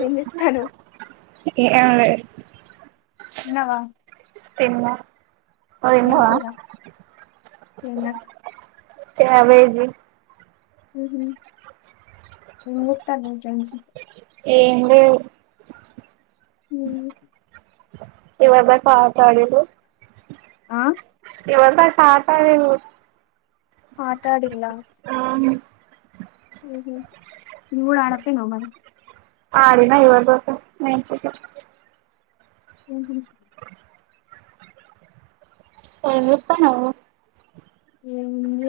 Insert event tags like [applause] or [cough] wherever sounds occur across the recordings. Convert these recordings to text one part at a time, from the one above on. వెతను ఎ తిన్నావా తిన్న ఏం కూర, తిన్నా క్యాబేజీ ముక్త కంసి ఏందో హ ఇవ ఎ మా పటడలు ఆ ఎవస కాత మాట్లాడిలా ఊడు ఆడప్పే నవ మరి ఆడినా ఇవ న ఉహ ఎమిప్పన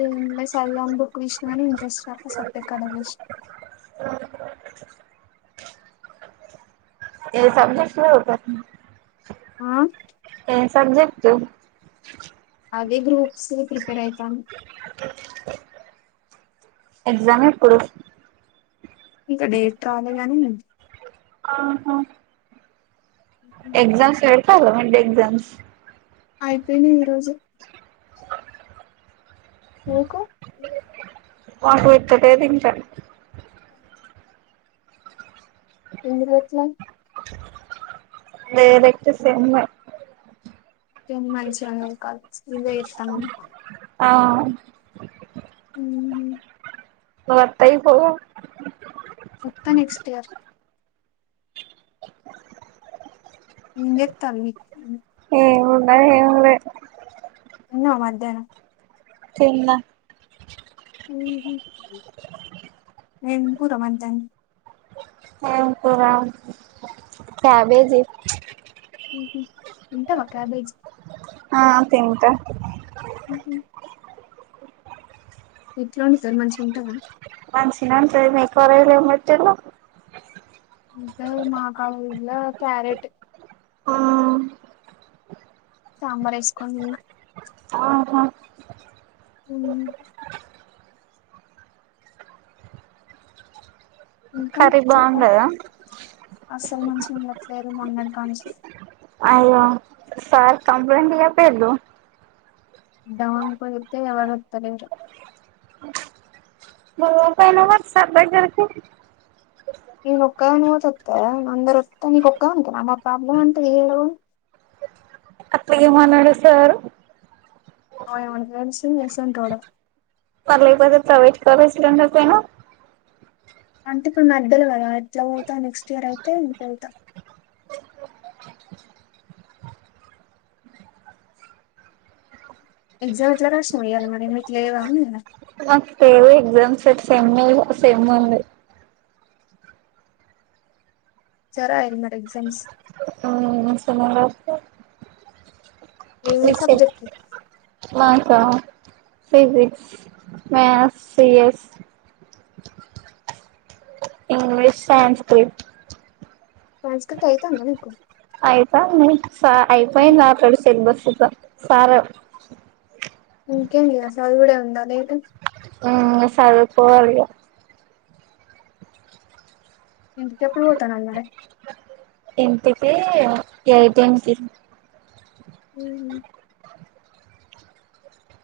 ఏ సలంబ కృష్ణ అని ఇంట్రెస్ సత్య కడ ఆ ఏ సబ్జట్లుత ఆ ఏ సబ్జెక్ట్ అదే గ్రూప్స్ ప్రిపేర్ అవుతాం ఎగజామే ప్రూఫ్ ఇక డేట్ అాలగానీ ఆహా ఎక్జామ్స్ వెడత మంటే ఎజామ్స్ అయిపోయినా ఈరోోజు మీకు మాకు ఇత్తడేది ఇంకాం ఎందు వట్లా లేదతే సమ్న్నా టెన్ మంత్స్ ఉన్నాయి కాల స్వే ఇస్తాము అవు హ ను అత్తాయిపో మొత్త నెక్స్ట్ ఇయర్ ఎత్తాం మ ఎే ఉన్న మధ్యాహ్నం చిన్న ఏ పూర మనదాం ఎ పరా కబేజ ఉంటావా క్యాబేజీ ఆ తింట ఉహు ఎట్లా ఉండి సార్ మంచిగా ఉంటంద మసినంతే మేరలేమటి ఇ మా కావలుల కరెట్ సాంబార్ వేసుకోని ఆహా అ ఇంకా కరి చెప్ప బాంగ్ అస్సలు మంచిగా ఉండట్లేరు మన్నడు కానిస అయ్యో సార్ కంప్లేట్ అేలు డౌన్ పోయితే ఎవరు వతార మూ పైన వర్సదగకి నను ఒక్కా న తుత్త అందొత్తా నకు ఒక్కా ఉంత నామ్ ప్రాబ్లమ్ అంతది ఏు అక్క ఏ మానాడు సార్ అ ఎవ తెస చేస ఉంటడ పర్ల ప ప్రవైట్ కసిలంండ పను అంటే ఇప్పుడు మధ్యలు కదా ఎట్లా పోడతాం నెక్స్ట్ ఇయర్ అయితే ఇంకెళ్తాం ఎగ్జామ్ ఎట్లా రాష్ మయాల మరి ఇలే ఏ ఉలా మాకు తెేవ ఎగ్జామ్స్ట్ సేమ్ సేమ్ ఉంది చెరా ఆనా ఎగ్జామ్స్ ఏమి ఏమే మీకు సెమ్ సబ్జెక్ట్ మాకా physics maths CS English Sanskrit Sanskrit అయితాందా మీకు అయితంది సా అయిపోయింది అల్ రెడీ సిలబ్స్ ఇగ సార్ ఇంకేంది ఇగ చదువుడే ఉంద లేదుగా ఊ సదువుకోవాలి ఇగ ఇంటికి ఎప్పుడు పోతన్నావు మరి ఇంటికి ఏయిటిన్ కి హు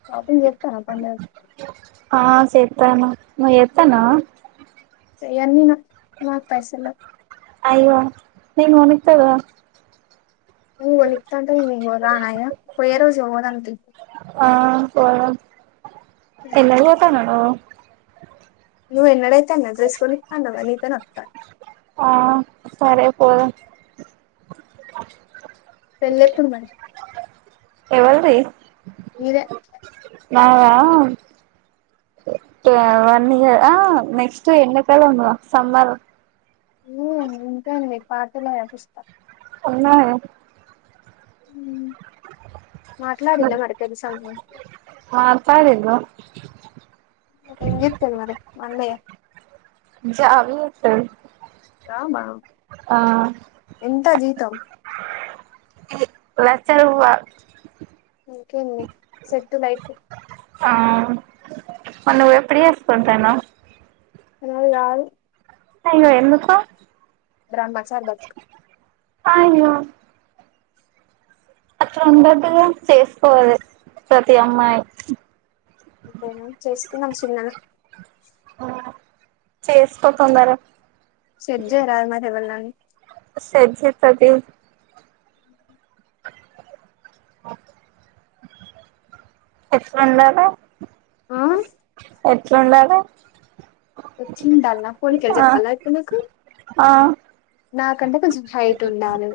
షాపింగ్ చెత్తారా పండగకి ఆ సేత్తను నువ్వు చెత్తన్నావా చేయను నేను ఇగ పైసల లేవు అయ్యో నేను కొనిత్తగా నువ్వు కొనిత్తంటే [unintelligible] పోయే రోజు పోదాం తీ ఆ పోదం [unintelligible] పొతాన్నవు నువ్వు నువు ఎన్నడైతే అన్న డ్రెస్ కొనిత్త అన్నవు గా నీతో నే వత్త ఆ సరే పోదం పెళ్లి ఎప్పుడు మరి ఎవలిది నీదే నాదా వన్ ఇయర్ ఆ నెక్స్ట్ ఎండాకాలంలో గా సమ్మర్ హు ఉంటే ఉన్ని పాటలు రాపిస్త ఉన్నాయ మాట్లాడిల్లా మరి పెళ్లి సంగతి మాట్లాడిండు ఎం చేత్తన్నాడు మరి మా అన్నయ్య [unintelligible] అవునా ఆ ఎంత జీతం లక్ష రూపాయలు ఇంకేమి సెట్ లైఫ్ ఆ మరి నువ్వు ఎప్పుడు చేసుకుంటనవ్ నువ్వు గాదు అవునా ఎందుకు బ్రహ్మచారి బతుకు అయ్యో అట్లు ఉండద్దుగా చేసుకోవలీ ప్రతి అమ్మాయి అంతేనా చేసుకున్నాం చిన్నగా చేసుకో తొందరగా సెట్ చేయరా మరి ఎవరినన్నా సెట్ చెత్త తి ఎట్లుండల ఆ ఎట్లుండలా వచ్చిందాన్నా పోలికలు చెప్పాలా ఇప్పుడు నీకు ఆ నాకు కంటే కొంచం హైట్ ఉండాలే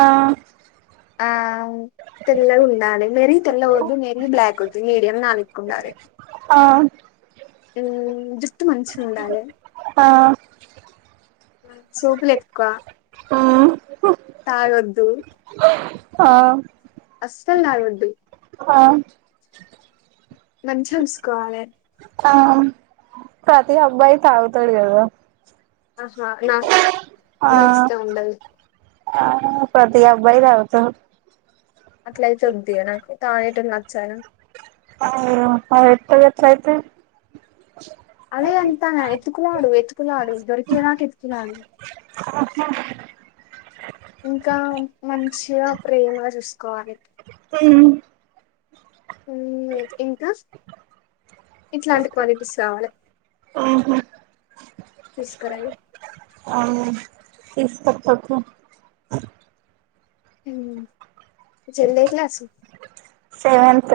ఆ ఆ తెల్లగ ఉండాలే మరీ తెల్లవద్దు మరీ బ్లాక్ వద్దు మీడియం నా లెక్క ఉండాలే ఆ హు జు ఆ సోపులు ఎక్కువ మ్ తగొద్దు ఆ అస్స నా వడ్డి హా మంచీగా చుసుకోవాలే ఆ ప్రతి అబ్బాయి తాగుతాడు అద ఆహా నా నష్టం ఉండదు ఆ ప్రతి [unintelligible] అలా వద్దియ నాకు తాగే టోల్లు నచ్చరు [unintelligible] అయితే అదే ఎంతానా ఎత్తుకున్నాడు ఎతుకులాడు దొరికే నాక ఎతుకులాడు [unintelligible] ఇంకా మంచిగా ప్రేమ చూసుకోవాలి మ్ ఇంకా ఇట్లాంటి క్వాలిటీస్ రావాలి ఆహా తీస్కరయి [unintelligible] పకు ఉమ్ [unintelligible] సెవెంత్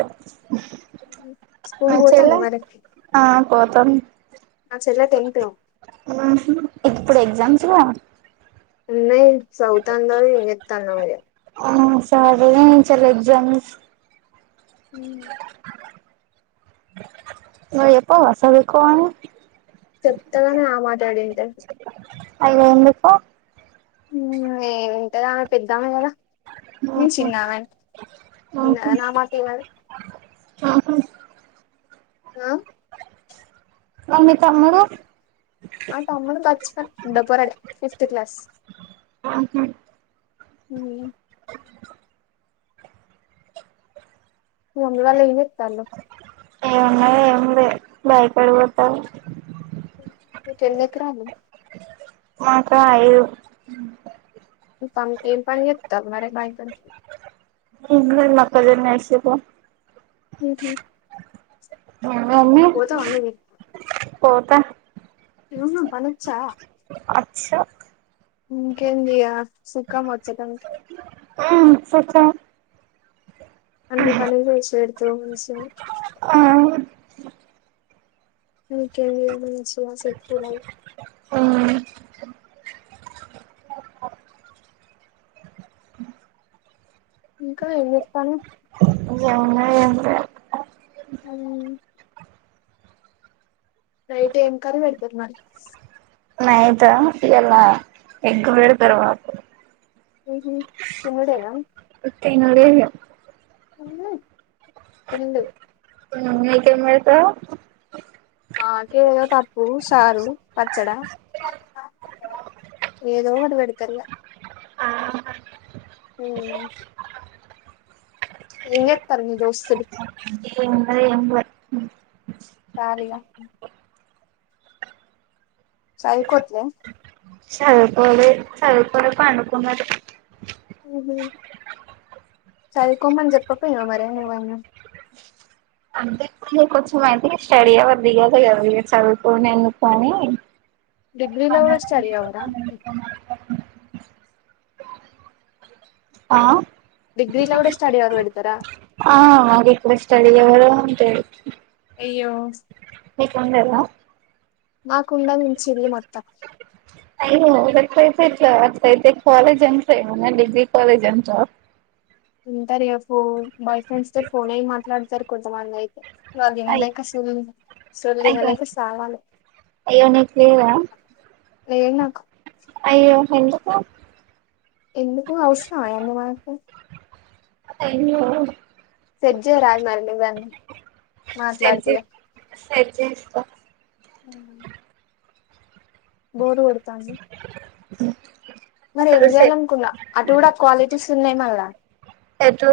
స్కూల్ మ పోతుందా చెలే మరి ఆ పోతాం నా చెల్లె టెన్త్ ఇప్పుడు ఎగ్జామ్స్ లో వున్నే సావితన్నవో ఏతాన్న మరి ఆ సరే చాల ఎగ్జామ్స్ మాక్ చెప్పావ సదుకో అని చెప్తేనే ఆ మాట అనిందేధి అయ ఎందుకు ఏమింటదా ఆమె పెద్దామే కదా నేను బపు చిన్నామె బపు విన్నదా నా మాట ఈనదు [unintelligible] ఆ ఆ మరి మీ తమ్ముడు మ తమ్ముడు బచ్చపన్ ఉంటపోరడి ఫిఫ్త్ క్లాస్ ఉహు ఉ రోమ్ లోలు ఎంచెట్టాండ్రు ఏమున్నా ఏం లే బయపడిపోతావు [unintelligible] ఎక రాను మాక ఐదు య [unintelligible] మాకుదన్న అసపో ఉహు మమీ పోతావా నువ్వు పోత పనచ్చా అచ్చా ఇంకేంది ఇగ సుఖం వచ్చాట ఆ సచ్చ అన్ని పనులు చెసిపెడ్తవ్ మంచీగా ఆ ఇంకెం ఇగా మంచీగా సెట్ ఉ ఏమున్నది ఇంకా ఏం చేస్తాను [unintelligible] ఎంత అ రైట్ ఏం కర్రి పెడతారు మరి రాత్రి నైట్ ఇయాలా ఎగ్ పెడ్తరు మాకు ఉమ్ హు థినుడేన తినలేదు కొనిండు ఉమ్ మీకేం బెడతర్ మాకేదో పప్ ప్పు చారు పచ్చడ, ఏదోకటి పెడ్ ది కల్ల ఆ ఉమ్ ఎంజెత్తాల్ మీ దోస్త్ ఏమున్నది ఎంలే ఖాళిగా చదువుకోట్లే చదువుకోలే, చదువుకొనే పండుకున్నరు ఉమ్ హ్, చదువుకోమని చెప్పక్పోయినవ్ మరి నువైనా అంటె ఇగ కొంచెమయితే ఇగ స్టడీ అవర్ దిగేదే గద ఇగ చదువుకోడమెందుకని డిగ్రీలో కూడా స్టడీ అవరా [unintelligible] ఆ, డిగ్రీలో కూడా స్టడీ అవర్ పెడతారా ఆ రిక్వస్ట్ అడిగావ్ గదా థ్యాంక్ యు అయ్యో మీకుండేదా నాకుండ వుంచిళ్ళు మొత్తం టైమ్ [unintelligible] డిగ్రీ కలేజంతా ఉంటారు ఇగ ఫోన్ కొంతమందయితే అయ్ వాళ్ళదినలేక సొళ్ళు ఇగ అయ్యో సొల్లినలేక సావాలె అయ్యో నిక్ లేదా లేద్ నాకు అయ్యో ఎందుకు ఎందుకు ఔసరమయన్నీ మనకు అయ్యో సెట్ జేయరాదు మరి నువ్వే అన్ని మాట్లాడతిగ సెట్ జేస్త ఉమ్ బోరు గొడతాంది అ మరెం జేయాలనుకున్నా అటు గూడా కాలేజెస్ ఉన్నయ్ మళ్ళ ఎటు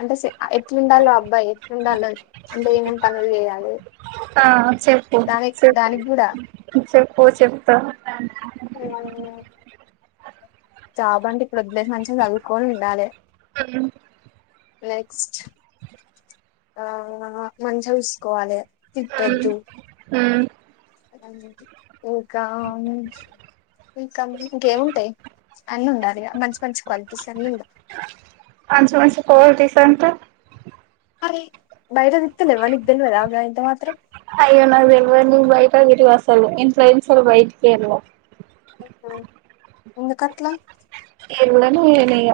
అంటె సే ఎట్లుండాల్లో అబ్బాయి ఎట్లుండాలో అంటే ఏమేం పనులు జేయాలి ఆ చెప్పు దానిక్ దానిగ్గుడా పో చెప్తా జాబ్ జాబంటే ఇప్పుడోద్దులే మంచిగ చదువుకోని వుండాలె హ్మ్ నెక్స్ట్ ఆ మంచిగ జూసుకోవాలె హ్మ్ ఇంకా నుంచ్ ఇంకేముంటయి అన్నుండాలిగ మంచి మంచి క్వాలిటీస్ అన్నుమ్డా మంచి మంచి క్వాలిటీస్ అంటె బయట జూత్తె తేల్వ నీక్ తెల్వదా గాఇంత మాత్రం యూ ట్యూబ్ అస్సలు ఇంట్ల నుంచి బైటికెల్ల అయ్యో ఎందుకట్ల? ఎల్లనేనిగ